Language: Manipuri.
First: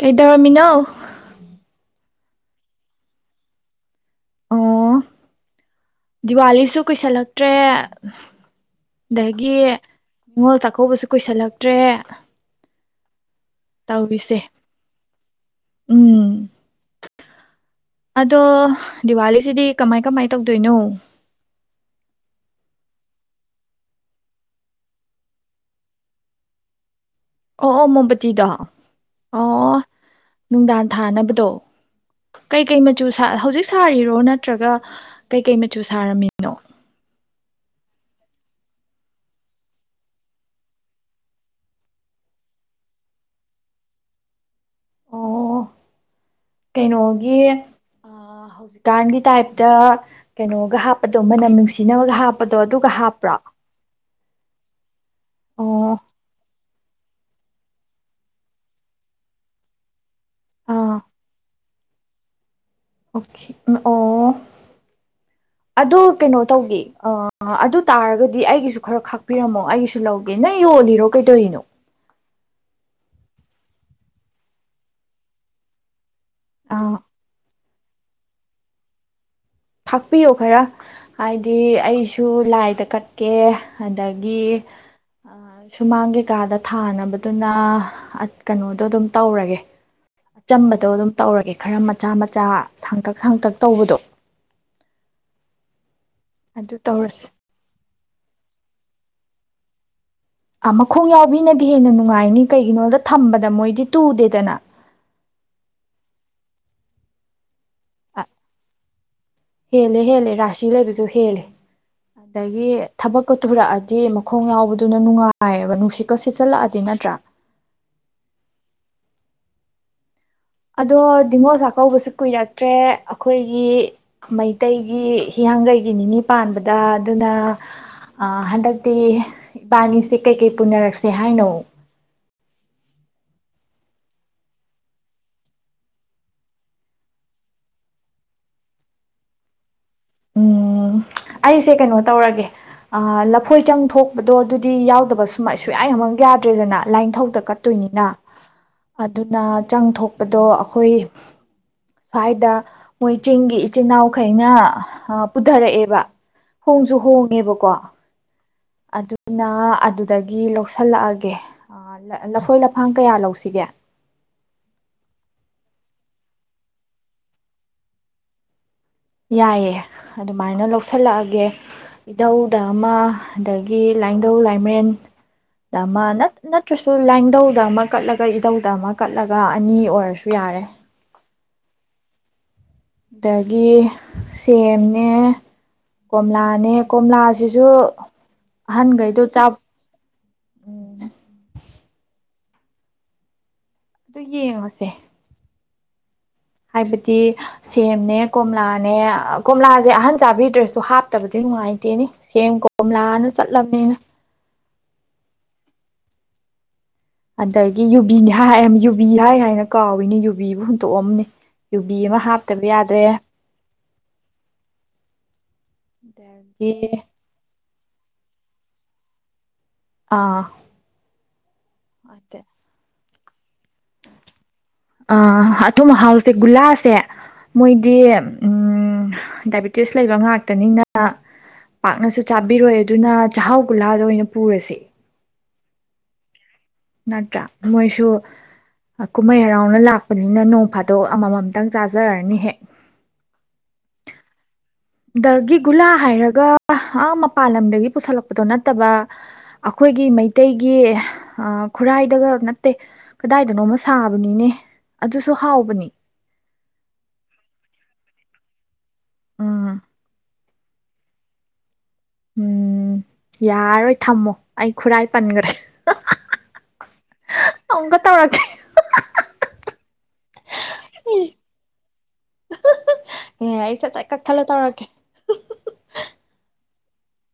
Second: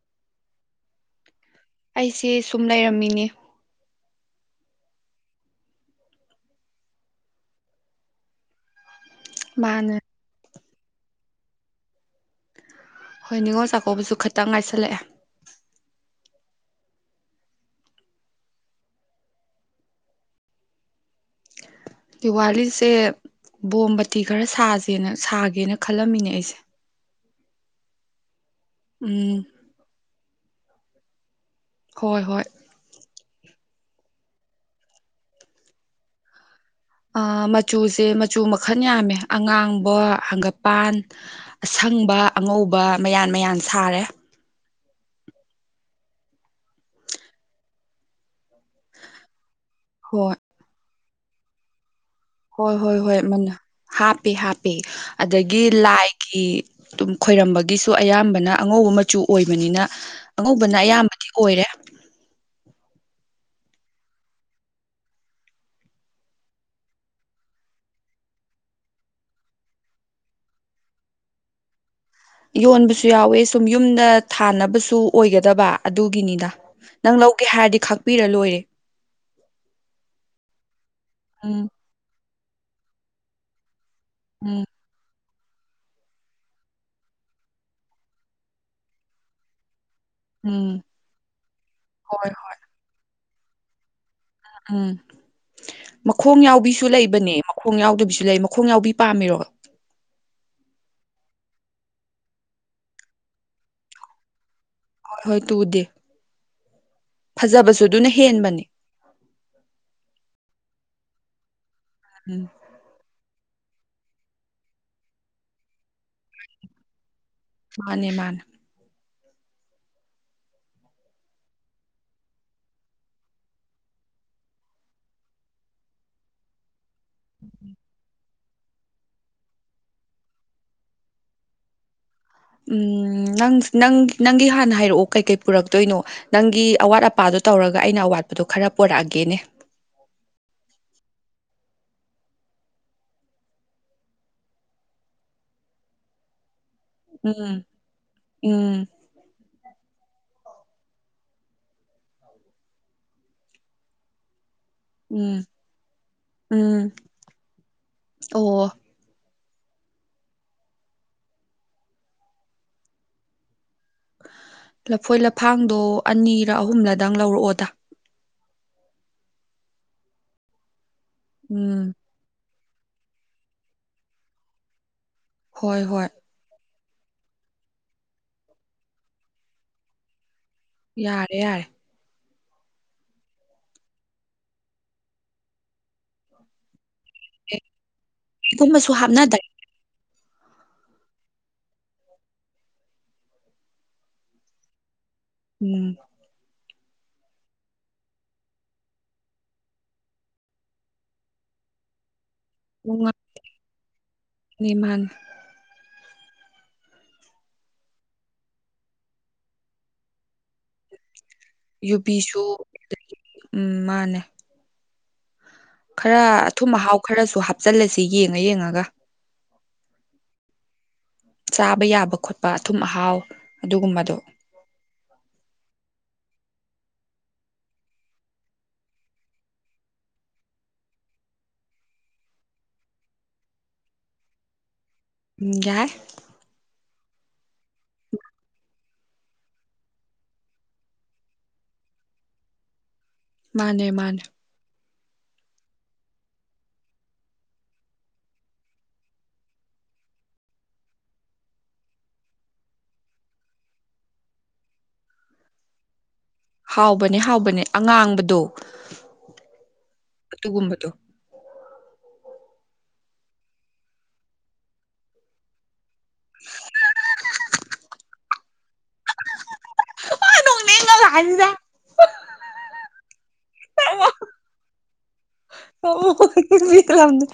ꯀꯩꯗꯧꯔꯝꯃꯤꯅꯣ ꯑꯩꯁꯦ ꯁꯨꯝ ꯂꯩꯔꯝꯃꯤꯅꯦ ꯑꯣ ꯗꯤꯋꯥꯂꯤꯁꯨ ꯀꯨꯏꯁꯤꯜꯂꯛꯇ꯭ꯔꯦ꯫ ꯗꯒꯤ ꯃꯥꯅꯦ ꯅꯤꯡꯉꯣꯜ ꯆꯥꯛꯀꯧꯕ ꯆꯛꯀꯧꯕꯁꯨ ꯀꯨꯏꯁꯤꯜꯂꯛꯇ꯭ꯔꯦ ꯍꯣꯏ ꯅꯤꯡꯉꯣꯜ ꯆꯥꯛꯀꯧꯕꯁꯨ ꯈꯇꯪ ꯉꯥꯏꯁꯜꯂꯛꯑꯦ꯫ ꯎꯝ ꯑꯗꯣ ꯗꯤꯋꯥꯂꯤꯁꯤꯗꯤ ꯀꯃꯥꯏ ꯀꯃꯥꯏ ꯇꯧꯗꯣꯏꯅꯣ ꯗꯤꯋꯥꯂꯤꯁꯦ ꯕꯣꯝꯕꯇꯤ ꯈꯔ ꯁꯥꯁꯦꯅ ꯁꯥꯒꯦꯅ ꯈꯜꯂꯝꯃꯤꯅꯦ ꯑꯩꯁꯦ ꯑꯣ ꯑꯣ ꯃꯣꯕꯇꯤꯗꯣ ꯎꯝ ꯅꯨꯡꯗꯥꯡ ꯊꯥꯅꯕꯗꯣ ꯍꯣꯏ ꯍꯣꯏ ꯀꯩ ꯀꯩ ꯃꯆꯨꯁꯥ꯫ ꯍꯧꯖꯤꯛ ꯁꯥꯔꯤꯔꯣ ꯅꯠꯇ꯭ꯔꯒ ꯀꯩꯀꯩ ꯃꯆꯨ ꯁꯥꯔꯝꯃꯤꯅꯣ ꯑꯥ ꯃꯆꯨꯁꯦ ꯃꯆꯨ ꯃꯈꯜ ꯌꯥꯝꯃꯦ ꯑꯉꯥꯡꯕ ꯍꯪꯒꯄꯥꯟ ꯑꯁꯪꯕ ꯑꯉꯧꯕ ꯃꯌꯥꯝꯟ ꯃꯌꯥꯝ ꯁꯥꯔꯦ ꯑꯣ ꯀꯩꯅꯣꯒꯤ ꯍꯧꯖꯤꯛ ꯍꯧꯖꯤꯛꯀꯥꯟꯒꯤ ꯇꯥꯏꯞꯇ ꯍꯣꯏ ꯀꯩꯅꯣꯒ ꯑꯗꯣ ꯃꯅꯝ ꯅꯨꯡꯁꯤꯅꯕ ꯍꯣꯏ ꯍꯣꯏ ꯍꯣꯏ ꯑꯃꯅ ꯍꯥꯞꯄꯤ ꯍꯥꯞꯄꯤ ꯑꯗꯒꯤ ꯑꯣ ꯂꯥꯏꯒꯤ ꯑꯗꯨꯝ ꯈꯣꯏꯔꯝꯕꯒꯤꯁꯨ ꯑꯌꯥꯝꯕꯅ ꯑꯉꯧꯕ ꯃꯆꯨ ꯑꯣꯏꯕꯅꯤꯅ ꯑꯉꯧꯕꯅ ꯑꯥ ꯑꯌꯥꯝꯕꯗꯤ ꯑꯣꯏꯔꯦ ꯑꯣꯀꯦ ꯑꯣ ꯑꯗꯣ ꯀꯩꯅꯣ ꯇꯧꯒꯦ ꯑꯗꯨ ꯇꯥꯔꯒꯗꯤ ꯑꯩꯒꯤꯁꯨ ꯈꯔ ꯈꯥꯛꯄꯤꯔꯝꯃꯣ ꯑꯩꯒꯤꯁꯨ ꯂꯧꯒꯦ ꯅꯪ ꯌꯣꯜꯂꯤꯔꯣ ꯀꯩꯗꯧꯔꯤꯅꯣ ꯌꯣꯟꯕꯁꯨ ꯌꯥꯎꯋꯦ ꯁꯨꯝ ꯌꯨꯝꯗ ꯊꯥꯅꯕꯁꯨ ꯑꯣꯏꯒꯗꯕ ꯑꯗꯨ ꯒꯤꯅꯤꯗ ꯑꯥ ꯅꯪ ꯂꯧꯒꯦ ꯍꯥꯏꯔꯗꯤ ꯈꯥꯛꯄꯤꯔ ꯂꯣꯏꯔꯦ꯫ ꯊꯥꯛꯄꯤꯌꯣ ꯈꯔ ꯍꯥꯏꯗꯤ ꯎꯝ ꯑꯩꯁꯨ ꯁꯨ ꯂꯥꯏꯗ ꯀꯠꯀꯦ ꯑꯗꯒꯤ ꯎꯝ ꯑꯥ ꯁꯨꯃꯥꯡ ꯀꯩꯀꯥꯗ ꯊꯥꯅꯕꯗꯨꯅ ꯀꯩꯅꯣꯗꯣ ꯑꯗꯨꯝ ꯇꯧꯔꯒꯦ ꯎꯝ ꯑꯆꯝꯕꯗꯣ ꯑꯗꯨꯝ ꯇꯧꯔꯒꯦ ꯈꯔ ꯃꯆꯥ ꯍꯣꯏ ꯃꯆꯥ ꯍꯣꯏ ꯁꯥꯡꯇꯛ ꯁꯥꯡꯇꯛ ꯇꯧꯕꯗꯣ ꯎꯝ ꯃꯈꯣꯡ ꯑꯗꯨ ꯌꯥꯎꯕꯤꯁꯨ ꯇꯧꯔꯁꯤ ꯂꯩꯕꯅꯦ ꯃꯈꯣꯡ ꯌꯥꯎꯗꯕꯤꯁꯨ ꯂꯩ ꯃꯈꯣꯡ ꯌꯥꯎꯕꯤ ꯄꯥꯝꯃꯤꯔꯣ ꯑꯥ ꯃꯈꯣꯡ ꯌꯥꯎꯕꯤꯅꯗꯤ ꯍꯦꯟꯅ ꯅꯨꯡꯉꯥꯏꯅꯤ ꯀꯩꯒꯤꯅꯣꯗ ꯊꯝꯕꯗ ꯃꯣꯏꯗꯤ ꯇꯨꯗꯦꯗꯅ ꯍꯣꯏ ꯍꯣꯏ ꯇꯨꯗꯦ ꯐꯖꯕꯁꯨ ꯑꯗꯨꯅ ꯍꯦꯟꯕꯅꯤ ꯍꯦꯜꯂꯦ ꯍꯦꯜꯂꯦ ꯔꯥꯁꯤ ꯂꯩꯕꯁꯨ ꯍꯦꯜꯂꯦ ꯎꯝ ꯑꯗꯒꯤ ꯊꯕꯛ ꯀꯥ ꯇꯨꯔꯛꯑꯗꯤ ꯃꯈꯣꯡ ꯌꯥꯎꯕꯗꯨꯅ ꯅꯨꯡꯉꯥꯏꯑꯕ ꯅꯨꯡꯁꯤꯠꯀ ꯁꯤꯠꯆꯜꯂꯛꯑꯗꯤ ꯅꯠꯇ꯭ꯔꯥ ꯃꯥꯅꯦ ꯃꯥꯅꯦ ꯑꯗꯣ ꯅꯤꯡꯉꯣꯜ ꯆꯥꯛꯀꯧꯕꯁꯨ ꯀꯨꯏꯔꯛꯇ꯭ꯔꯦ ꯑꯩꯈꯣꯏꯒꯤ ꯃꯩꯇꯩꯒꯤ ꯍꯤꯌꯥꯡꯒꯩꯒꯤ ꯅꯤꯅꯤ ꯄꯥꯟꯕꯗ ꯑꯗꯨꯅ ꯑ ꯍꯟꯗꯛꯇꯤ ꯏꯕꯥꯅꯤꯁꯦ ꯀꯩꯀꯩ ꯄꯨꯅꯔꯛꯁꯦ ꯍꯥꯏꯅꯣ ꯎꯝ ꯅꯪ ꯅꯪ ꯅꯪꯒꯤ ꯍꯥꯟꯅ ꯍꯥꯏꯔꯛꯑꯣ ꯀꯩꯀꯩ ꯄꯨꯔꯛꯇꯣꯏꯅꯣ ꯅꯪꯒꯤ ꯑꯋꯥꯠ ꯑꯄꯥꯗꯣ ꯇꯧꯔꯒ ꯑꯩꯅ ꯑꯋꯥꯠꯄꯗꯣ ꯈꯔ ꯄꯨꯔꯛꯑꯒꯦꯅꯦ ꯎꯝ ꯑꯩꯁꯦ ꯀꯩꯅꯣ ꯇꯧꯔꯒꯦ ꯑ ꯂꯐꯣꯏ ꯆꯪ ꯊꯣꯛꯄꯗꯣ ꯑꯗꯨꯗꯤ ꯌꯥꯎꯗꯕ ꯁꯨꯝꯌꯥ ꯁꯨꯡꯌꯥꯃꯛ ꯌꯥꯗ꯭ꯔꯦꯗꯅ ꯂꯥꯏꯟꯊꯧꯗ ꯎꯝ ꯀꯠꯇꯨꯏꯅꯤꯅ ꯎꯝ ꯑꯗꯨꯅ ꯆꯪꯊꯣꯛ ꯑꯗꯣ ꯑꯩꯈꯣꯏ ꯁ꯭ꯋꯥꯏꯗ ꯃꯣꯏ ꯆꯤꯡꯒꯤ ꯏꯆꯤꯟꯜ ꯏꯅꯥꯎꯈꯩꯅ ꯑ ꯎꯝ ꯄꯨꯊꯔꯛꯑꯦꯕ ꯎꯝ ꯍꯣꯡꯁꯨ ꯍꯣꯡꯉꯦꯕꯀꯣ ꯑꯣ ꯑꯗꯨꯅ ꯑꯗꯨꯗꯒꯤ ꯂꯧꯁꯜꯂꯛꯑꯒꯦ ꯑ ꯂꯐꯣꯏ ꯂꯐꯥꯡ ꯀꯌꯥ ꯂꯧꯁꯤꯒꯦ ꯂꯐꯣꯏ ꯂꯐꯥꯡꯗꯣ ꯑꯅꯤꯔ ꯑꯍꯨꯝꯂꯗꯪ ꯂꯧꯔꯛꯑꯣꯗ ꯌꯥꯏꯌꯦ ꯑꯗꯨꯃꯥꯏꯅ ꯂꯧ ꯂꯧꯁꯜꯂꯛꯑꯒꯦ ꯎꯝ ꯏꯙꯧ ꯗ ꯑꯃ ꯑꯗꯒꯤ ꯂꯥꯏꯙꯧ ꯂꯥꯏꯃꯔꯦꯟ ꯍꯣꯏ ꯇꯃ ꯍꯣꯏ ꯅꯠ ꯅꯠ ꯅꯠꯇ꯭ꯔꯁꯨ ꯂꯥꯏꯙꯧꯗ ꯑꯃ ꯀꯠꯂꯒ ꯏꯙꯧꯗ ꯑꯃ ꯀꯠꯂꯒ ꯑꯅꯤ ꯑꯣꯏꯔꯁꯨ ꯌꯥꯔꯦ ꯌꯥꯔꯦ ꯌꯥꯔꯦ ꯑꯗꯒꯤ ꯁꯦꯝꯅꯦ ꯀꯣꯝꯂꯥꯅꯦ ꯀꯣꯝꯂꯥꯁꯤꯁꯨ ꯀꯩꯒꯨꯝꯕꯁꯨ ꯑꯍꯟꯒꯩꯗꯣ ꯍꯥꯞꯅꯗ꯭ꯔꯦ ꯆꯞ [inaudible] ꯑꯗꯨ ꯌꯦꯡꯉꯁꯦ ꯎꯝ ꯍꯥꯏꯕꯗꯤ ꯁꯦꯝꯅꯦ ꯀꯣꯝꯂꯥꯅꯦ ꯀꯣꯝꯂꯥꯁꯦ ꯑꯍꯟ ꯆꯥꯕꯤꯗ꯭ꯔꯁꯨ ꯍꯥꯞꯇꯕꯗꯤ ꯅꯨꯡꯉꯥꯏꯇꯦꯅꯦ ꯁꯦꯝ ꯅꯨꯡꯉꯥꯏꯅꯤ ꯀꯣꯝꯂꯥꯅ ꯆꯠꯂꯕꯅꯤꯅ ꯃꯥꯅꯦ ꯑꯗꯒꯤ ꯌꯨꯕꯤꯅꯤ ꯍꯥꯏ ꯌꯨꯕꯤ ꯍꯥꯏ ꯍꯥꯏꯅ ꯀꯥꯎꯏꯅꯦ ꯌꯨꯕꯤꯕꯨ ꯍꯨꯟꯇꯣꯛꯑꯝꯅꯤ ꯌꯨꯕꯤ ꯑꯃ ꯌꯨꯕꯤꯁꯨ ꯍꯥꯞꯇꯕ ꯌꯥꯗ꯭ꯔꯦ ꯎꯝ ꯃꯥꯅꯦ ꯈꯔ ꯑꯊꯨꯝ ꯑꯗꯒꯤ ꯑꯍꯥꯎ ꯈꯔꯁꯨ ꯍꯥꯞ ꯆꯜꯂꯁꯤ ꯌꯦꯡꯉ ꯌꯦꯡꯉꯒ ꯑꯥ ꯆꯥꯕ ꯌꯥꯕ ꯈꯣꯠꯄ ꯑꯊꯨꯝ ꯑꯍꯥꯎ ꯑꯗꯨꯒꯨꯝꯕꯗꯣ ꯑ ꯑꯊꯨꯝ ꯑꯍꯥꯎꯁꯦ ꯒꯨꯂꯥꯁꯦ ꯃꯣꯏꯗꯤ ꯎꯝ ꯗꯥꯏꯕꯤꯇꯤꯁ ꯂꯩꯕ ꯉꯥꯛꯇꯅꯤꯅ ꯄꯥꯛꯅꯁꯨ ꯆꯥꯕꯤꯔꯣꯏ ꯑꯗꯨꯅ ꯆꯥꯛꯍꯥꯎ ꯒꯨꯂꯥꯗꯣ ꯑꯣꯏꯅ ꯄꯨꯔꯁꯦ ꯎꯝ ꯌꯥꯏ ꯅꯠꯇ꯭ꯔꯥ ꯃꯣꯏꯁꯨ ꯀꯨꯝꯍꯩ ꯍꯔꯥꯎꯅ ꯂꯥꯛꯄꯅꯤꯅ ꯅꯣꯡ ꯐꯥꯗꯣꯛ ꯑꯃꯃꯝꯇꯪ ꯆꯥꯖꯔꯅꯤ ꯍꯦꯛ ꯃꯥꯟꯅꯦ ꯃꯥꯟꯅꯦ ꯗꯒꯤ ꯒꯨꯂꯥ ꯍꯥꯏꯔꯒ ꯑ ꯃꯄꯥꯟ ꯂꯝꯗꯒꯤ ꯄꯨꯁꯜꯂꯛꯄꯗꯣ ꯅꯠꯇꯕ ꯑꯩꯈꯣꯏꯒꯤ ꯃꯩꯇꯩꯒꯤ ꯈꯨꯔꯥꯏꯗꯒ ꯅꯠꯇꯦ ꯀꯗꯥꯏꯗꯅꯣꯃ ꯁꯥꯕꯅꯤꯅꯦ ꯑꯗꯨꯁꯨ ꯍꯥꯎꯕꯅꯤ ꯍꯥꯎꯕꯅꯦ ꯍꯥꯎꯕꯅꯦ ꯑꯉꯥꯡꯕꯗꯣ ꯎꯝ ꯑꯗꯨꯒꯨꯝꯕꯗꯣ ꯎꯝ ꯌꯥꯔꯔꯣꯏ ꯊꯝꯃꯣ ꯑꯩ ꯈꯨꯔꯥꯏ ꯄꯟꯈ꯭ꯔꯦ ꯎꯝꯍꯛ ꯍꯛ [inaudible] ꯒ ꯇꯧꯔꯛꯀꯦ ꯑꯦ ꯅꯣꯡꯅ ꯑꯩ ꯁꯠ ꯁꯠ ꯀꯛꯊꯠꯂ ꯇꯧꯔꯛꯀꯦ [inaudible] [inaudible] ꯗ